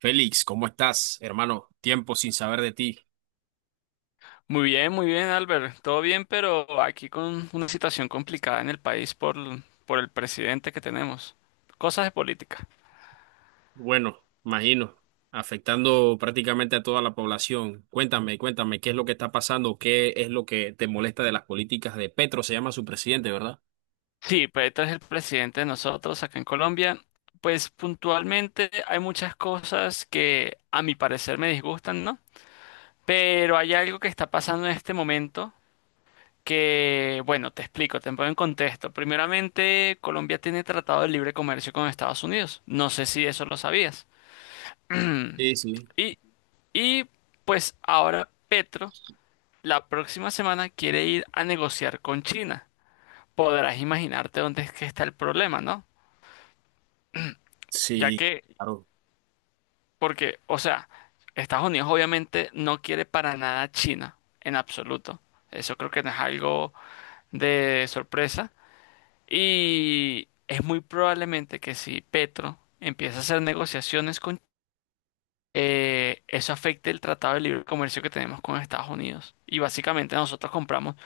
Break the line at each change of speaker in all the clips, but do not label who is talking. Félix, ¿cómo estás, hermano? Tiempo sin saber de ti.
Muy bien, Albert. Todo bien, pero aquí con una situación complicada en el país por el presidente que tenemos. Cosas de política.
Bueno, imagino, afectando prácticamente a toda la población. Cuéntame, ¿qué es lo que está pasando? ¿Qué es lo que te molesta de las políticas de Petro? Se llama su presidente, ¿verdad?
Sí, Petro es el presidente de nosotros acá en Colombia. Pues puntualmente hay muchas cosas que a mi parecer me disgustan, ¿no? Pero hay algo que está pasando en este momento que, bueno, te explico, te pongo en contexto. Primeramente, Colombia tiene tratado de libre comercio con Estados Unidos. No sé si eso lo sabías.
Sí, sí.
Y Y pues ahora Petro la próxima semana quiere ir a negociar con China. Podrás imaginarte dónde es que está el problema, ¿no? Ya
Sí,
que,
claro,
porque, o sea, Estados Unidos obviamente no quiere para nada a China, en absoluto. Eso creo que no es algo de sorpresa. Y es muy probablemente que si Petro empieza a hacer negociaciones con eso afecta el Tratado de Libre Comercio que tenemos con Estados Unidos. Y básicamente nosotros compramos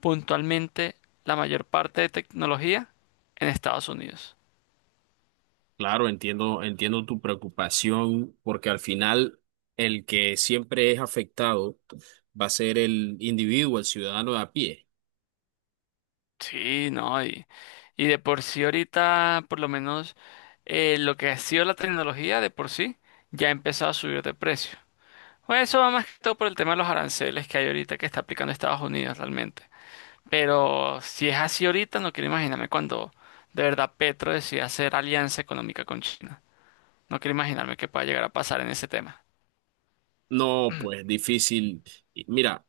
puntualmente la mayor parte de tecnología en Estados Unidos.
claro, entiendo tu preocupación, porque al final el que siempre es afectado va a ser el individuo, el ciudadano de a pie.
Sí, no, y de por sí ahorita, por lo menos lo que ha sido la tecnología de por sí, ya ha empezado a subir de precio. Pues eso va más que todo por el tema de los aranceles que hay ahorita que está aplicando Estados Unidos realmente. Pero si es así ahorita, no quiero imaginarme cuando de verdad Petro decida hacer alianza económica con China. No quiero imaginarme qué pueda llegar a pasar en ese tema.
No, pues difícil. Y mira.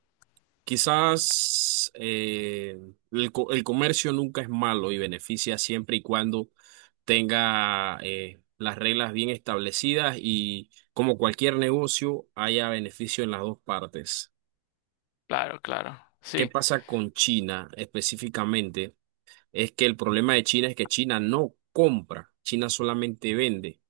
Quizás el comercio nunca es malo y beneficia siempre y cuando tenga las reglas bien establecidas y como cualquier negocio haya beneficio en las dos partes.
Claro, claro.
¿Qué
Sí,
pasa con China específicamente? Es que el problema de China es que China no compra, China solamente vende.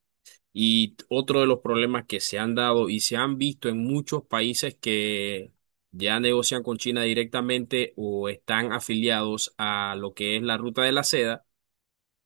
Y otro de los problemas que se han dado y se han visto en muchos países que ya negocian con China directamente o están afiliados a lo que es la ruta de la seda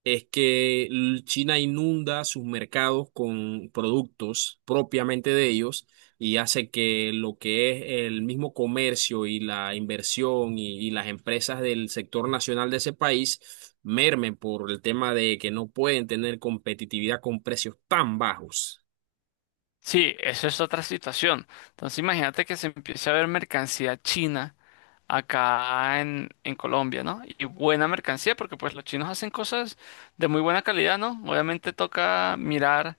es que China inunda sus mercados con productos propiamente de ellos y hace que lo que es el mismo comercio y la inversión y las empresas del sector nacional de ese país mermen por el tema de que no pueden tener competitividad con precios tan bajos.
sí, eso es otra situación. Entonces imagínate que se empiece a ver mercancía china acá en Colombia, ¿no? Y buena mercancía, porque pues los chinos hacen cosas de muy buena calidad, ¿no? Obviamente toca mirar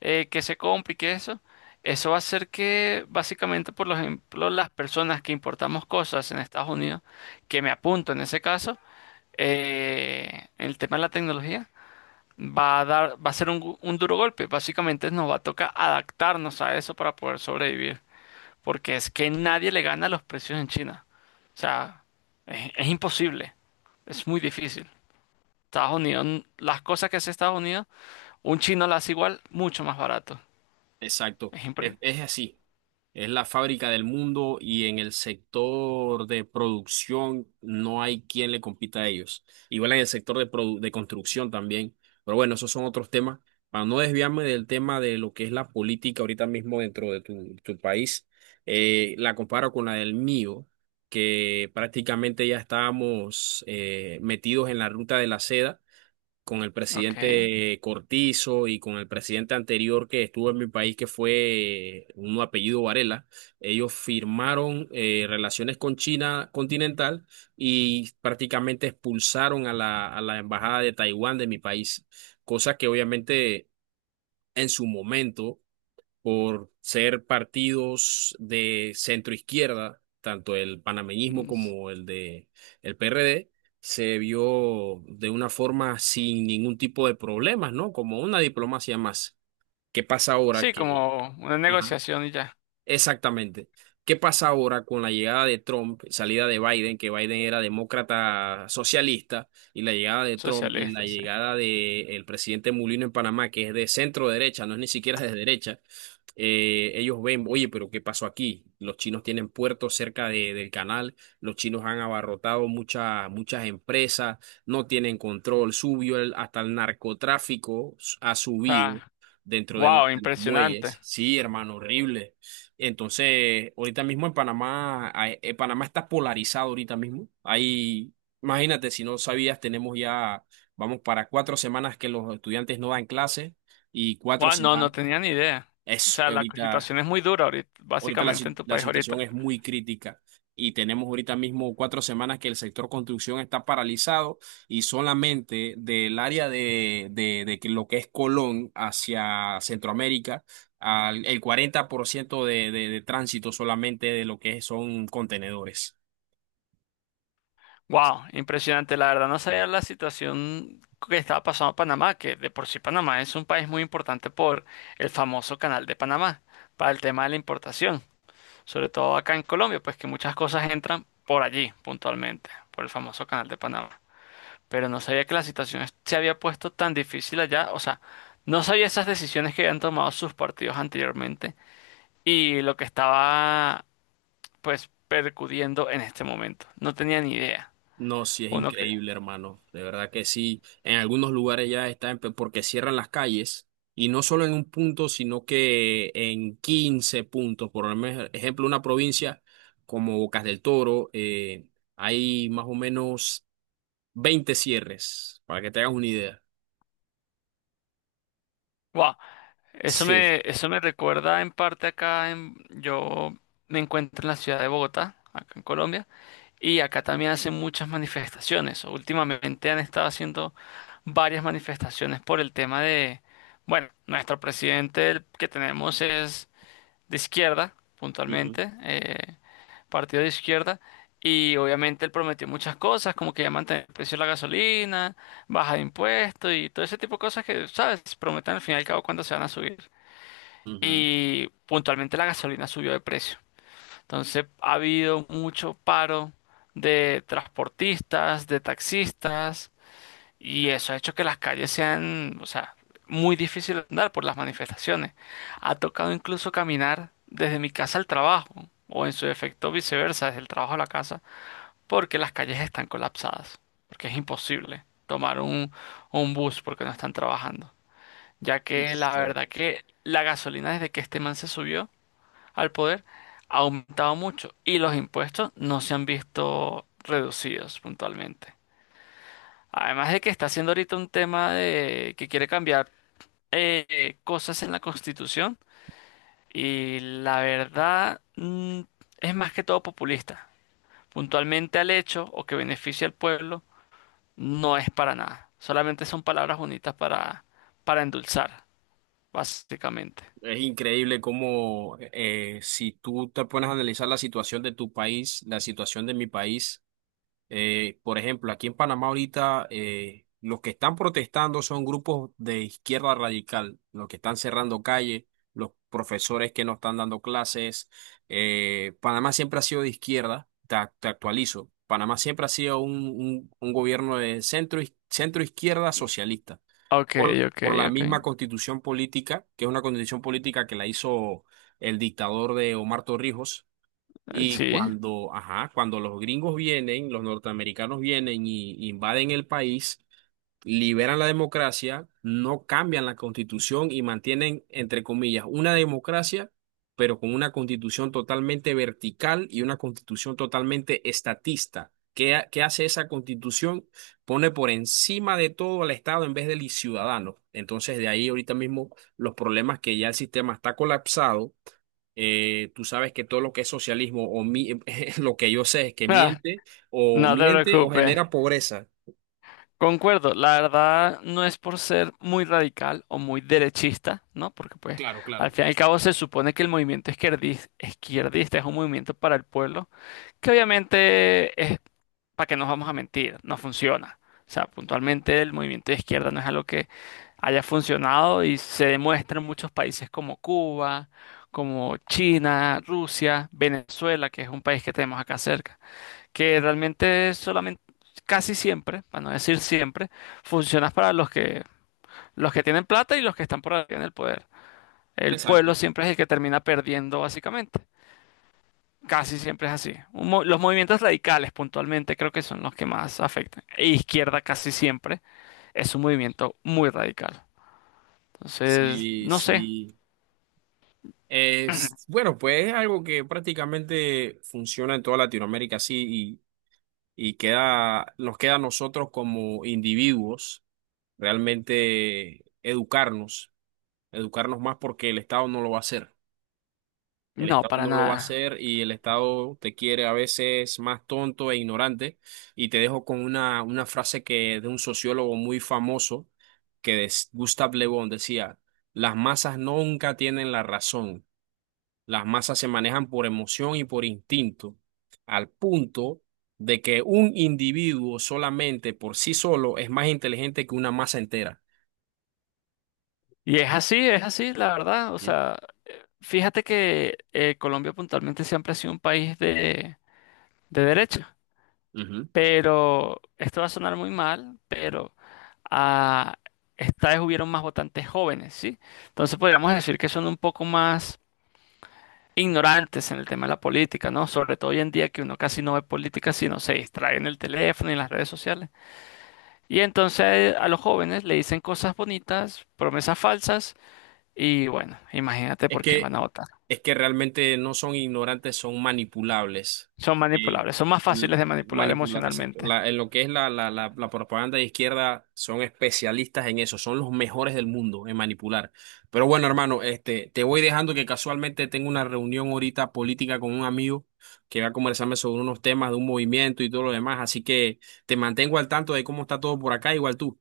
qué se compra y qué eso. Eso va a hacer que básicamente, por ejemplo, las personas que importamos cosas en Estados Unidos, que me apunto en ese caso, el tema de la tecnología. Va a dar, va a ser un duro golpe. Básicamente nos va a tocar adaptarnos a eso para poder sobrevivir, porque es que nadie le gana los precios en China. O sea, es imposible, es muy difícil. Estados Unidos, n- las cosas que hace Estados Unidos, un chino las hace igual, mucho más barato.
Exacto,
Es impre-
es así. Es la fábrica del mundo y en el sector de producción no hay quien le compita a ellos. Igual en el sector de construcción también. Pero bueno, esos son otros temas. Para no desviarme del tema de lo que es la política ahorita mismo dentro de tu país, la comparo con la del mío, que prácticamente ya estábamos metidos en la ruta de la seda con el
Ok.
presidente Cortizo y con el presidente anterior que estuvo en mi país, que fue un apellido Varela. Ellos firmaron relaciones con China continental y prácticamente expulsaron a a la embajada de Taiwán de mi país, cosa que obviamente en su momento por ser partidos de centro izquierda, tanto el panameñismo
Mm, s-
como el PRD, se vio de una forma sin ningún tipo de problemas, ¿no? Como una diplomacia más. ¿Qué pasa ahora
Sí,
que,
como una
ajá,
negociación y ya,
exactamente? ¿Qué pasa ahora con la llegada de Trump, salida de Biden, que Biden era demócrata socialista, y la llegada de Trump y la
socialista, sí.
llegada del presidente Mulino en Panamá, que es de centro derecha, no es ni siquiera de derecha? Ellos ven, oye, pero ¿qué pasó aquí? Los chinos tienen puertos cerca del canal, los chinos han abarrotado muchas empresas, no tienen control, subió hasta el narcotráfico, ha subido
Ah,
dentro
wow,
de los
impresionante.
muelles. Sí, hermano, horrible. Entonces, ahorita mismo en Panamá, Panamá está polarizado ahorita mismo. Ahí, imagínate, si no sabías, tenemos ya, vamos para cuatro semanas que los estudiantes no dan clase y cuatro
Wow, no, no
semanas.
tenía ni idea. O
Es
sea, la
ahorita.
situación es muy dura ahorita,
Ahorita la,
básicamente en
si-
tu
la
país
situación
ahorita.
es muy crítica y tenemos ahorita mismo cuatro semanas que el sector construcción está paralizado y solamente del área de que lo que es Colón hacia Centroamérica, el 40% de tránsito solamente de lo que son contenedores.
Wow, impresionante. La verdad no sabía la situación que estaba pasando a Panamá, que de por sí Panamá es un país muy importante por el famoso Canal de Panamá, para el tema de la importación, sobre todo acá en Colombia, pues que muchas cosas entran por allí puntualmente, por el famoso Canal de Panamá. Pero no sabía que la situación es- se había puesto tan difícil allá, o sea, no sabía esas decisiones que habían tomado sus partidos anteriormente y lo que estaba pues percudiendo en este momento. No tenía ni idea.
No, sí es
Uno que...
increíble, hermano. De verdad que sí. En algunos lugares ya está en porque cierran las calles y no solo en un punto, sino que en 15 puntos. Por ejemplo, una provincia como Bocas del Toro, hay más o menos 20 cierres, para que te hagas una idea.
¡Wow!
Sí.
Eso me recuerda en parte acá en, yo me encuentro en la ciudad de Bogotá, acá en Colombia, y acá también hacen muchas manifestaciones. Últimamente han estado haciendo varias manifestaciones por el tema de, bueno, nuestro presidente el que tenemos es de izquierda,
Ujú,
puntualmente, partido de izquierda, y obviamente él prometió muchas cosas, como que ya mantener el precio de la gasolina, baja de impuestos y todo ese tipo de cosas que, ¿sabes? Prometen al fin y al cabo cuando se van a subir y puntualmente la gasolina subió de precio. Entonces ha habido mucho paro de transportistas, de taxistas, y eso ha hecho que las calles sean, o sea, muy difícil de andar por las manifestaciones. Ha tocado incluso caminar desde mi casa al trabajo, o en su defecto viceversa, desde el trabajo a la casa, porque las calles están colapsadas, porque es imposible tomar un bus porque no están trabajando. Ya
ujú.
que la
Sí.
verdad que la gasolina desde que este man se subió, al poder ha aumentado mucho y los impuestos no se han visto reducidos puntualmente. Además de que está haciendo ahorita un tema de que quiere cambiar cosas en la Constitución y la verdad es más que todo populista. Puntualmente al hecho o que beneficie al pueblo no es para nada. Solamente son palabras bonitas para endulzar, básicamente.
Es increíble cómo si tú te pones a analizar la situación de tu país, la situación de mi país. Por ejemplo, aquí en Panamá ahorita los que están protestando son grupos de izquierda radical, los que están cerrando calles, los profesores que no están dando clases. Panamá siempre ha sido de izquierda, te actualizo. Panamá siempre ha sido un gobierno de centro, centro izquierda socialista,
Ok, ok,
por la
ok.
misma constitución política, que es una constitución política que la hizo el dictador de Omar Torrijos y
Sí.
cuando, ajá, cuando los gringos vienen, los norteamericanos vienen y invaden el país, liberan la democracia, no cambian la constitución y mantienen, entre comillas, una democracia, pero con una constitución totalmente vertical y una constitución totalmente estatista. ¿Qué, qué hace esa constitución? Pone por encima de todo al Estado en vez del ciudadano. Entonces, de ahí ahorita mismo los problemas que ya el sistema está colapsado. Tú sabes que todo lo que es socialismo o lo que yo sé es que
Ah,
miente o
no te
miente o
preocupes.
genera pobreza.
Concuerdo, la verdad no es por ser muy radical o muy derechista, ¿no? Porque pues
Claro,
al
claro.
fin y al cabo se supone que el movimiento izquierdista es un movimiento para el pueblo, que obviamente es, para que no nos vamos a mentir, no funciona. O sea, puntualmente el movimiento de izquierda no es algo que haya funcionado y se demuestra en muchos países como Cuba, como China, Rusia, Venezuela, que es un país que tenemos acá cerca que realmente solamente, casi siempre, para no decir siempre, funciona para los que tienen plata y los que están por arriba en el poder. El pueblo
Exacto.
siempre es el que termina perdiendo, básicamente. Casi siempre es así. Un mo- los movimientos radicales, puntualmente, creo que son los que más afectan. E izquierda casi siempre es un movimiento muy radical. Entonces,
Sí,
no sé,
sí. Es, bueno, pues es algo que prácticamente funciona en toda Latinoamérica, sí, y queda, nos queda a nosotros como individuos realmente educarnos más porque el Estado no lo va a hacer. El
no,
Estado
para
no lo va a
nada.
hacer y el Estado te quiere a veces más tonto e ignorante. Y te dejo con una frase que de un sociólogo muy famoso, que es Gustave Le Bon, decía, las masas nunca tienen la razón. Las masas se manejan por emoción y por instinto, al punto de que un individuo solamente por sí solo es más inteligente que una masa entera.
Y es así, la verdad. O
Sí.
sea, fíjate que Colombia puntualmente siempre ha sido un país de derecha.
Ujú.
Pero esto va a sonar muy mal, pero ah, esta vez hubieron más votantes jóvenes, ¿sí? Entonces podríamos decir que son un poco más ignorantes en el tema de la política, ¿no? Sobre todo hoy en día que uno casi no ve política, sino se distrae en el teléfono y en las redes sociales. Y entonces a los jóvenes le dicen cosas bonitas, promesas falsas, y bueno, imagínate
Es
por quién
que,
van a votar.
es que realmente no son ignorantes, son manipulables.
Son
Eh,
manipulables, son más
l-
fáciles de manipular
manipular, exacto.
emocionalmente.
En lo que es la propaganda de izquierda, son especialistas en eso, son los mejores del mundo en manipular. Pero bueno, hermano, este, te voy dejando que casualmente tengo una reunión ahorita política con un amigo que va a conversarme sobre unos temas de un movimiento y todo lo demás. Así que te mantengo al tanto de cómo está todo por acá, igual tú.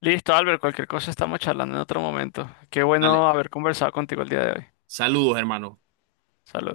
Listo, Albert, cualquier cosa estamos charlando en otro momento. Qué bueno
Dale,
haber conversado contigo el día de hoy.
saludos, hermano.
Saludos.